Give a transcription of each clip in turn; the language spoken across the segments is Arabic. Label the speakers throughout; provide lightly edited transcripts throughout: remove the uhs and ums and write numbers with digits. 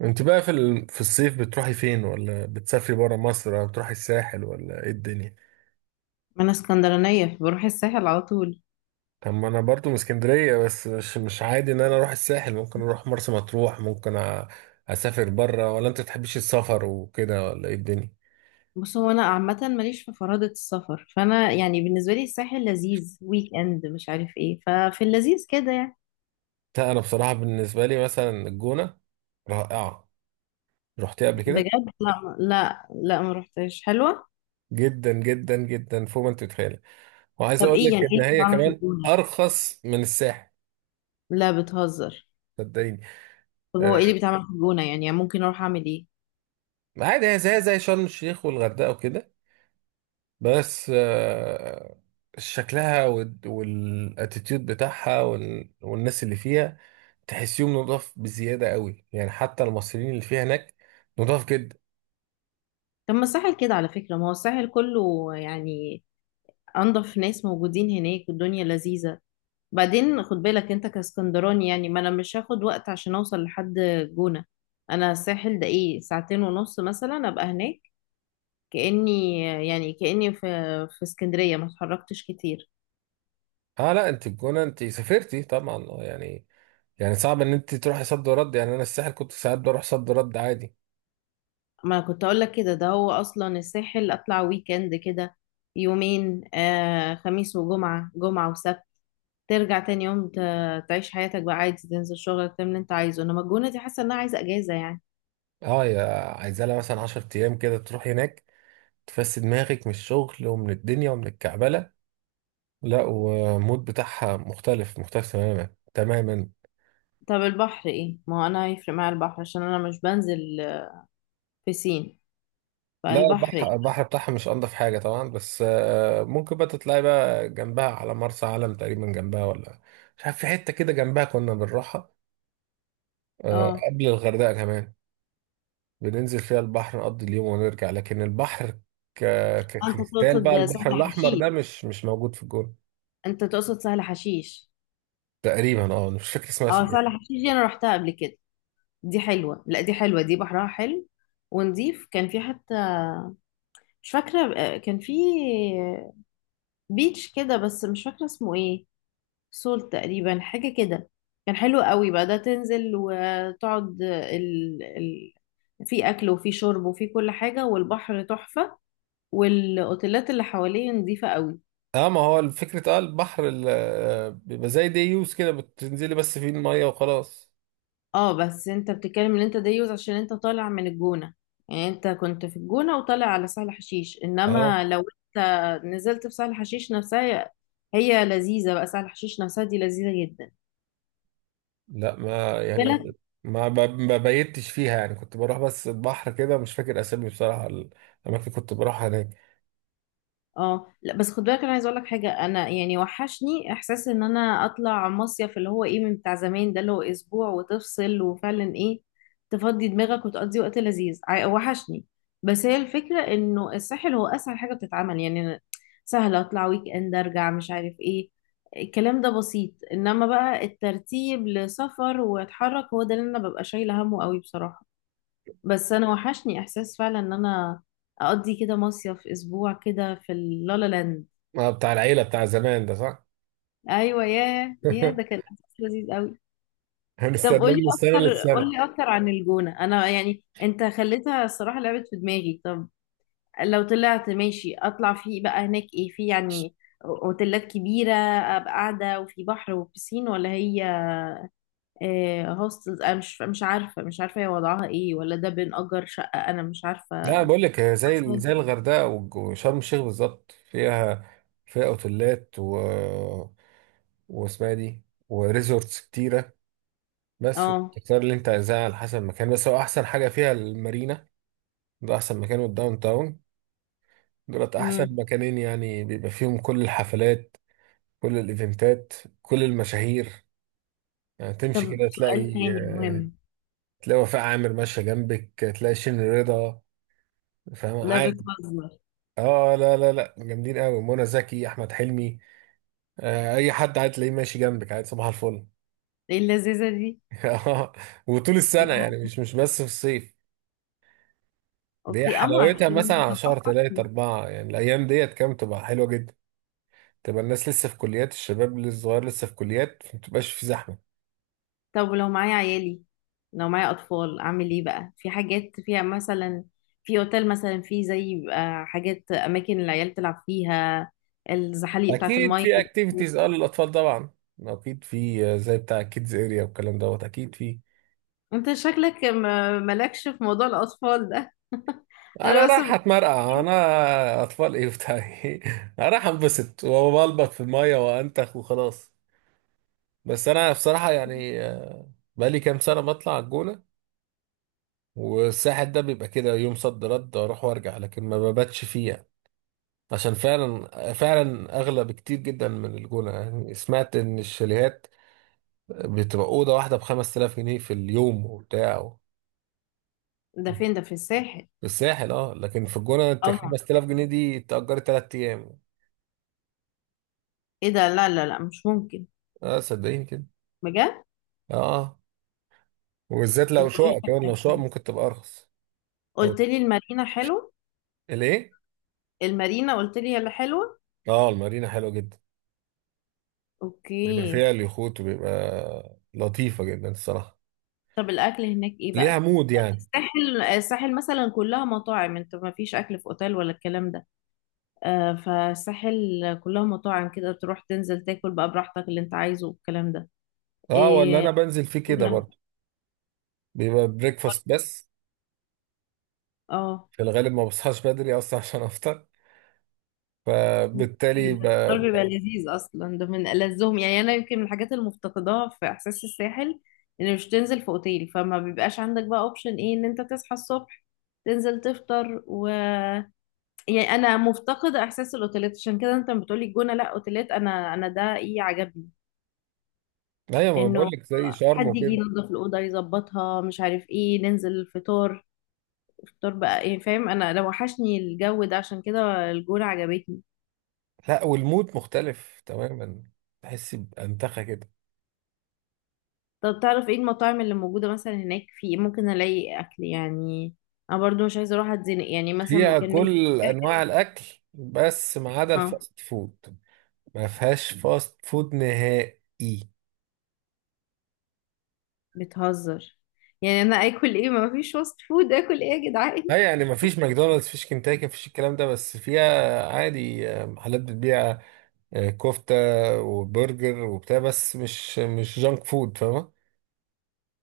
Speaker 1: انت بقى في الصيف بتروحي فين، ولا بتسافري برا مصر، ولا بتروحي الساحل، ولا ايه الدنيا؟
Speaker 2: ما انا اسكندرانيه، بروح الساحل على طول.
Speaker 1: طب ما انا برضو من اسكندريه، بس مش عادي ان انا اروح الساحل. ممكن اروح مرسى مطروح، اسافر برا. ولا انت بتحبيش السفر وكده، ولا ايه الدنيا؟
Speaker 2: بص، هو انا عامه ماليش في فرادة السفر، فانا يعني بالنسبه لي الساحل لذيذ، ويك اند مش عارف ايه، ففي اللذيذ كده يعني.
Speaker 1: لا انا بصراحه بالنسبه لي مثلا الجونه رائعه. رحتيها قبل كده؟
Speaker 2: بجد؟ لا لا لا ما رحتش. حلوه؟
Speaker 1: جدا جدا جدا، فوق ما انت تتخيلي. وعايز
Speaker 2: طب
Speaker 1: اقول
Speaker 2: ايه
Speaker 1: لك
Speaker 2: يعني، ايه
Speaker 1: ان
Speaker 2: اللي
Speaker 1: هي
Speaker 2: بيتعمل في
Speaker 1: كمان
Speaker 2: الجونه يعني؟
Speaker 1: ارخص من الساحل.
Speaker 2: لا بتهزر.
Speaker 1: صدقيني.
Speaker 2: طب هو
Speaker 1: آه،
Speaker 2: ايه اللي بيتعمل في الجونه يعني، يعني ممكن اروح اعمل ايه؟
Speaker 1: عادي، هي زي زي شرم الشيخ والغردقه وكده، بس آه، شكلها والاتيتيود بتاعها والناس اللي فيها، تحسيهم نضاف بزيادة قوي، يعني حتى المصريين اللي فيها هناك نضاف جدا.
Speaker 2: طب ما الساحل كده على فكره، ما هو الساحل كله يعني انضف ناس موجودين هناك والدنيا لذيذه. بعدين خد بالك انت كاسكندراني، يعني ما انا مش هاخد وقت عشان اوصل لحد جونة. انا الساحل ده ايه، ساعتين ونص مثلا ابقى هناك كأني يعني كأني في اسكندرية ما اتحركتش كتير.
Speaker 1: اه لا، انت الجونة انت سافرتي طبعا، آه، يعني يعني صعب ان انت تروحي صد ورد. يعني انا الساحل كنت ساعات بروح صد ورد عادي.
Speaker 2: ما كنت اقول لك كده، ده هو اصلا الساحل اطلع ويكند كده، يومين، آه خميس وجمعة، جمعة وسبت، ترجع تاني يوم تعيش حياتك بقى عادي، تنزل شغلك تعمل اللي انت عايزه. انما الجونة دي حاسة انها عايزة اجازة يعني.
Speaker 1: اه يا، عايزة لها مثلا 10 ايام كده، تروح هناك تفسد دماغك من الشغل ومن الدنيا ومن الكعبلة. لا، والمود بتاعها مختلف، مختلف تماما تماما.
Speaker 2: طب البحر ايه؟ ما هو انا هيفرق معايا البحر عشان انا مش بنزل بسين
Speaker 1: لا،
Speaker 2: فالبحر.
Speaker 1: البحر، البحر بتاعها مش انضف حاجه طبعا، بس آه، ممكن بقى تطلعي بقى جنبها على مرسى علم، تقريبا جنبها، ولا مش عارف، في حته كده جنبها كنا بنروحها،
Speaker 2: اه
Speaker 1: آه،
Speaker 2: آه،
Speaker 1: قبل الغردقه كمان. بننزل فيها البحر، نقضي اليوم ونرجع، لكن البحر ك...
Speaker 2: انت
Speaker 1: ككريستال بقى.
Speaker 2: تقصد سهل
Speaker 1: البحر الاحمر
Speaker 2: حشيش؟
Speaker 1: ده مش موجود في الجون.
Speaker 2: انت تقصد سهل حشيش؟
Speaker 1: تقريبا، اه، مش فاكر اسمها
Speaker 2: اه سهل
Speaker 1: صدقني.
Speaker 2: حشيش دي انا رحتها قبل كده. دي حلوة، لا دي حلوة، دي بحرها حلو ونضيف. كان في حتى، مش فاكرة آه، كان في بيتش كده بس مش فاكرة اسمه ايه. سول تقريبا، حاجة كده. كان حلو قوي بقى ده، تنزل وتقعد في اكل وفي شرب وفي كل حاجة، والبحر تحفة، والاوتيلات اللي حواليه نظيفة قوي.
Speaker 1: اه، ما هو فكره، اه، البحر آه، بيبقى زي دي يوز كده، بتنزلي بس فيه الميه وخلاص.
Speaker 2: اه، بس انت بتتكلم ان انت ده يوز عشان انت طالع من الجونة، يعني انت كنت في الجونة وطالع على سهل حشيش،
Speaker 1: اه
Speaker 2: انما لو نزلت في سهل حشيش نفسها، هي لذيذة بقى، سهل حشيش نفسها دي لذيذة جدا.
Speaker 1: لا، ما يعني ما بيتش فيها، يعني كنت بروح بس البحر كده، مش فاكر اسامي بصراحة الاماكن اللي كنت بروحها هناك.
Speaker 2: اه لا، بس خد بالك انا عايزه اقول لك حاجه، انا يعني وحشني احساس ان انا اطلع مصيف، اللي هو ايه، من بتاع زمان ده، اللي هو اسبوع وتفصل وفعلا ايه تفضي دماغك وتقضي وقت لذيذ. وحشني. بس هي الفكره انه الساحل هو اسهل حاجه بتتعمل يعني، أنا سهل اطلع ويك اند ارجع مش عارف ايه، الكلام ده بسيط. انما بقى الترتيب لسفر واتحرك هو ده اللي انا ببقى شايله همه قوي بصراحه. بس انا وحشني احساس فعلا ان انا اقضي كده مصيف اسبوع كده في اللالا لاند.
Speaker 1: ما بتاع العيلة بتاع زمان ده، صح؟
Speaker 2: ايوه، ياه ياه، ده كان احساس لذيذ قوي. طب
Speaker 1: هنستناه
Speaker 2: قولي
Speaker 1: من السنة
Speaker 2: اكتر،
Speaker 1: للسنة.
Speaker 2: قولي اكتر عن الجونة. انا يعني انت خليتها الصراحة لعبت في دماغي. طب لو طلعت ماشي اطلع فيه بقى، هناك ايه في يعني؟ اوتيلات كبيرة ابقى قاعدة وفي بحر وبسين، ولا هي آه، هوستلز؟ انا مش عارفة، مش عارفة هي وضعها ايه، ولا ده بنأجر شقة؟ انا مش
Speaker 1: لا،
Speaker 2: عارفة.
Speaker 1: بقول لك، هي زي الغردقة وشرم الشيخ بالظبط. فيها، فيها اوتيلات، و واسمها إيه دي، وريزورتس كتيرة. بس
Speaker 2: اه.
Speaker 1: تختار اللي انت عايزاه على حسب المكان. بس هو احسن حاجة فيها المارينا، ده احسن مكان، والداون تاون. دولت
Speaker 2: امم.
Speaker 1: احسن مكانين، يعني بيبقى فيهم كل الحفلات، كل الايفنتات، كل المشاهير. يعني تمشي
Speaker 2: طب
Speaker 1: كده
Speaker 2: سؤال
Speaker 1: تلاقي،
Speaker 2: تاني
Speaker 1: آه،
Speaker 2: مهم.
Speaker 1: تلاقي وفاء عامر ماشيه جنبك، تلاقي شين رضا، فاهم؟
Speaker 2: لا
Speaker 1: عادي.
Speaker 2: بتهزر.
Speaker 1: اه لا لا لا، جامدين قوي، منى زكي، احمد حلمي، آه، اي حد عادي تلاقيه ماشي جنبك، عادي، صباح الفل.
Speaker 2: ايه اللذيذة دي؟
Speaker 1: آه، وطول السنه يعني،
Speaker 2: أضحك.
Speaker 1: مش بس في الصيف. دي
Speaker 2: اوكي، اما
Speaker 1: حلاوتها مثلا
Speaker 2: عشان
Speaker 1: على شهر
Speaker 2: أضحك.
Speaker 1: تلاتة أربعة، يعني الأيام ديت كام تبقى حلوة جدا. تبقى الناس لسه في كليات، الشباب الصغير لسه في كليات، ما تبقاش في زحمة.
Speaker 2: طب ولو معايا عيالي، لو معايا اطفال اعمل ايه بقى؟ في حاجات فيها مثلا، في اوتيل مثلا، في زي بيبقى حاجات، اماكن العيال تلعب فيها، الزحاليق بتاعت
Speaker 1: اكيد
Speaker 2: المية
Speaker 1: في
Speaker 2: دي.
Speaker 1: اكتيفيتيز، اه، للاطفال طبعا. اكيد في، آه، زي بتاع كيدز اريا والكلام دوت، اكيد في.
Speaker 2: انت شكلك مالكش في موضوع الاطفال ده
Speaker 1: انا
Speaker 2: انا بس
Speaker 1: رايح اتمرقع، انا اطفال ايه بتاع ايه؟ انا رايح انبسط وبلبط في الميه وانتخ وخلاص. بس انا بصراحه يعني، آه، بقالي كام سنه بطلع على الجونه، والساحل ده بيبقى كده يوم صد رد، اروح وارجع، لكن ما بباتش فيه يعني. عشان فعلا فعلا اغلى بكتير جدا من الجونه. يعني سمعت ان الشاليهات بتبقى اوضه واحده ب 5000 جنيه في اليوم وبتاع
Speaker 2: ده فين ده، في الساحل؟
Speaker 1: الساحل، اه، لكن في الجونة انت
Speaker 2: طبعا.
Speaker 1: 5000 جنيه دي تأجري تلات أيام.
Speaker 2: ايه ده؟ لا لا لا مش ممكن.
Speaker 1: اه، صدقيني كده.
Speaker 2: بجد؟
Speaker 1: اه، آه. وبالذات
Speaker 2: إيه
Speaker 1: لو شقة، كمان لو شقة
Speaker 2: ده؟
Speaker 1: ممكن تبقى أرخص. أو
Speaker 2: قلت لي المارينا حلو؟
Speaker 1: الإيه؟
Speaker 2: المارينا قلت لي هي اللي حلوة؟
Speaker 1: اه، المارينا حلوة جدا، بيبقى
Speaker 2: اوكي.
Speaker 1: فيها اليخوت، وبيبقى لطيفة جدا الصراحة.
Speaker 2: طب الاكل هناك ايه
Speaker 1: ليها
Speaker 2: بقى؟
Speaker 1: مود يعني.
Speaker 2: الساحل، الساحل مثلا كلها مطاعم، انت ما فيش اكل في اوتيل ولا الكلام ده، آه فالساحل كلها مطاعم كده، تروح تنزل تاكل بقى براحتك اللي انت عايزه والكلام ده.
Speaker 1: اه، ولا
Speaker 2: إيه؟
Speaker 1: أنا بنزل فيه كده
Speaker 2: كنا.
Speaker 1: برضه. بيبقى بريكفاست بس.
Speaker 2: اه.
Speaker 1: في الغالب ما بصحاش بدري أصلا عشان أفطر، فبالتالي
Speaker 2: الفطار بيبقى لذيذ اصلا، ده من ألذهم يعني، انا يمكن من الحاجات اللي مفتقداها في احساس الساحل ان مش تنزل في اوتيل، فما بيبقاش عندك بقى اوبشن ايه ان انت تصحى الصبح تنزل تفطر و، يعني انا مفتقدة احساس الاوتيلات. عشان كده انت بتقولي الجونة لا اوتيلات، انا انا ده ايه عجبني،
Speaker 1: أيوة، ما
Speaker 2: انه
Speaker 1: بقول لك زي شرم
Speaker 2: حد يجي
Speaker 1: وكده.
Speaker 2: ينظف الاوضه يظبطها مش عارف ايه، ننزل الفطار، الفطار بقى ايه، فاهم؟ انا لو وحشني الجو ده، عشان كده الجونه عجبتني.
Speaker 1: لا، والمود مختلف تماما، تحس بأنتخة كده.
Speaker 2: طب تعرف ايه المطاعم اللي موجودة مثلا هناك في إيه؟ ممكن الاقي اكل يعني؟ انا برضو مش عايزة اروح اتزنق يعني، مثلا
Speaker 1: فيها
Speaker 2: كان من
Speaker 1: كل انواع
Speaker 2: الساحل.
Speaker 1: الاكل، بس ما عدا
Speaker 2: اه.
Speaker 1: الفاست فود. ما فيهاش فاست فود نهائي.
Speaker 2: بتهزر؟ يعني انا اكل ايه، ما فيش فاست فود، اكل ايه يا جدعان؟
Speaker 1: لا، يعني ما فيش ماكدونالدز، فيش كنتاكي، ما فيش الكلام ده، بس فيها عادي، آه، محلات بتبيع، آه، كفتة وبرجر وبتاع، بس مش جانك فود، فاهمة؟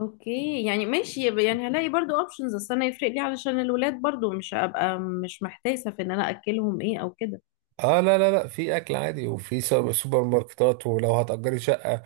Speaker 2: اوكي، يعني ماشي، يبقى يعني هلاقي برضو اوبشنز. اصل انا يفرق لي علشان الولاد، برضو مش هبقى مش محتاسة في ان انا اكلهم ايه او كده.
Speaker 1: اه لا لا لا، في اكل عادي، وفي سوبر ماركتات. ولو هتأجري شقة،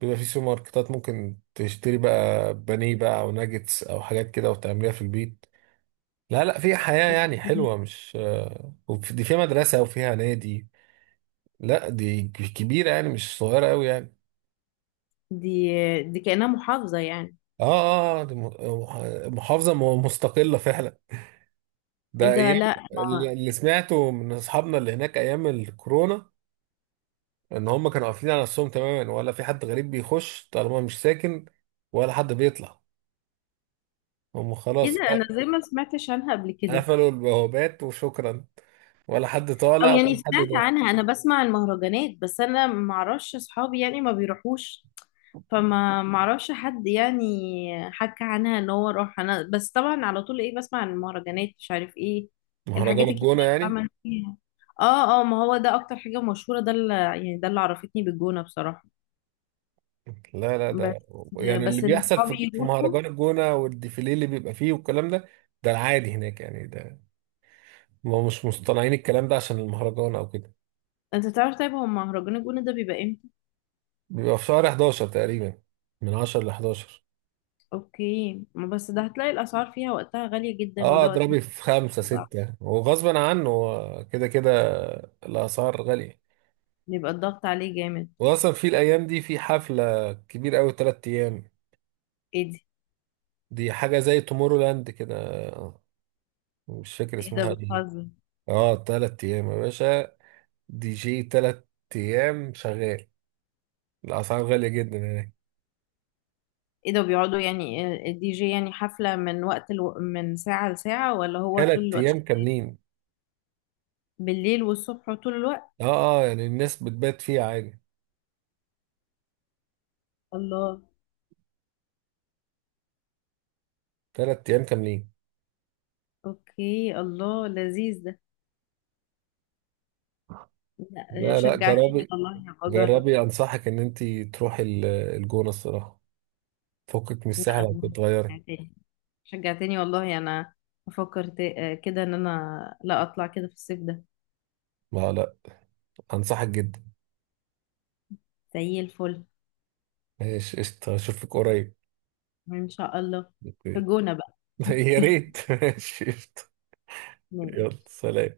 Speaker 1: بيبقى في سوبر ماركتات، ممكن تشتري بقى بانيه بقى او ناجتس او حاجات كده، وتعمليها في البيت. لا لا، في حياة يعني
Speaker 2: اوكي.
Speaker 1: حلوة، مش آه، دي فيها مدرسة وفيها نادي. لا، دي كبيرة يعني، مش صغيرة أوي يعني.
Speaker 2: دي دي كأنها محافظة يعني؟
Speaker 1: اه اه، آه، دي محافظة مستقلة فعلا. ده
Speaker 2: ايه ده،
Speaker 1: أيام،
Speaker 2: لا
Speaker 1: اللي سمعته من أصحابنا اللي هناك أيام الكورونا، إن هم كانوا قافلين على نفسهم تماما، ولا في حد غريب بيخش طالما مش ساكن، ولا حد بيطلع. هم
Speaker 2: ايه
Speaker 1: خلاص
Speaker 2: ده، انا زي ما سمعتش عنها قبل كده.
Speaker 1: قفلوا البوابات وشكرا، ولا حد
Speaker 2: او
Speaker 1: طالع
Speaker 2: يعني
Speaker 1: ولا حد
Speaker 2: سمعت
Speaker 1: داخل.
Speaker 2: عنها، انا بسمع المهرجانات، بس انا ما اعرفش اصحابي يعني ما بيروحوش، فما ما اعرفش حد يعني حكى عنها ان هو راح. انا بس طبعا على طول ايه بسمع عن المهرجانات مش عارف ايه،
Speaker 1: مهرجان
Speaker 2: الحاجات الكتير
Speaker 1: الجونة
Speaker 2: اللي
Speaker 1: يعني؟
Speaker 2: بعمل فيها. اه اه، ما هو ده اكتر حاجة مشهورة، ده اللي يعني ده اللي عرفتني بالجونة بصراحة.
Speaker 1: لا لا،
Speaker 2: بس،
Speaker 1: ده يعني اللي
Speaker 2: بس ان
Speaker 1: بيحصل
Speaker 2: اصحابي
Speaker 1: في
Speaker 2: يروحوا.
Speaker 1: مهرجان الجونة، والديفيليه اللي بيبقى فيه والكلام ده، ده العادي هناك يعني، ده ما مش مصطنعين الكلام ده عشان المهرجان او كده.
Speaker 2: انت تعرف طيب، هو مهرجان الجونة ده بيبقى امتى؟
Speaker 1: بيبقى في شهر 11 تقريبا، من 10 ل 11.
Speaker 2: اوكي، ما بس ده هتلاقي الاسعار فيها وقتها غالية جدا،
Speaker 1: اه،
Speaker 2: وده وقت ما
Speaker 1: اضربي في خمسة
Speaker 2: بيبقى صعب،
Speaker 1: ستة، وغصبا عنه هو كده كده الاسعار غالية.
Speaker 2: بيبقى الضغط عليه جامد.
Speaker 1: واصلا في الايام دي في حفلة كبيرة قوي تلات ايام،
Speaker 2: ايه دي؟
Speaker 1: دي حاجة زي تومورو لاند كده، مش فاكر
Speaker 2: ايه ده،
Speaker 1: اسمها ايه.
Speaker 2: بتهزر؟
Speaker 1: اه، تلات ايام يا باشا، دي جي تلات أيام شغال، الأسعار غالية جدا هناك.
Speaker 2: ايه ده، بيقعدوا يعني؟ الدي جي يعني حفلة من وقت من ساعة لساعة، ولا هو طول
Speaker 1: تلات
Speaker 2: الوقت
Speaker 1: أيام
Speaker 2: شغال؟
Speaker 1: كاملين.
Speaker 2: بالليل والصبح وطول الوقت؟
Speaker 1: اه اه، يعني الناس بتبات فيها عادي.
Speaker 2: الله.
Speaker 1: تلات أيام كاملين.
Speaker 2: اوكي، الله، لذيذ ده. لا
Speaker 1: لا لا،
Speaker 2: شجعتني
Speaker 1: جربي،
Speaker 2: والله، هبقى اجرب.
Speaker 1: جربي أنصحك إن أنت تروحي الجونة الصراحة، فكك من
Speaker 2: لا
Speaker 1: الساحل
Speaker 2: أنا،
Speaker 1: هتتغيري.
Speaker 2: شجعتني، شجعتني والله. انا بفكر آه، كده ان انا لا اطلع كده في الصيف ده.
Speaker 1: لا لا، أنصحك جدا.
Speaker 2: زي الفل.
Speaker 1: ماشي قشطة، أشوفك قريب.
Speaker 2: ان شاء الله. في
Speaker 1: أوكي.
Speaker 2: الجونة بقى.
Speaker 1: يا ريت، ماشي قشطة.
Speaker 2: ماشي.
Speaker 1: يلا سلام.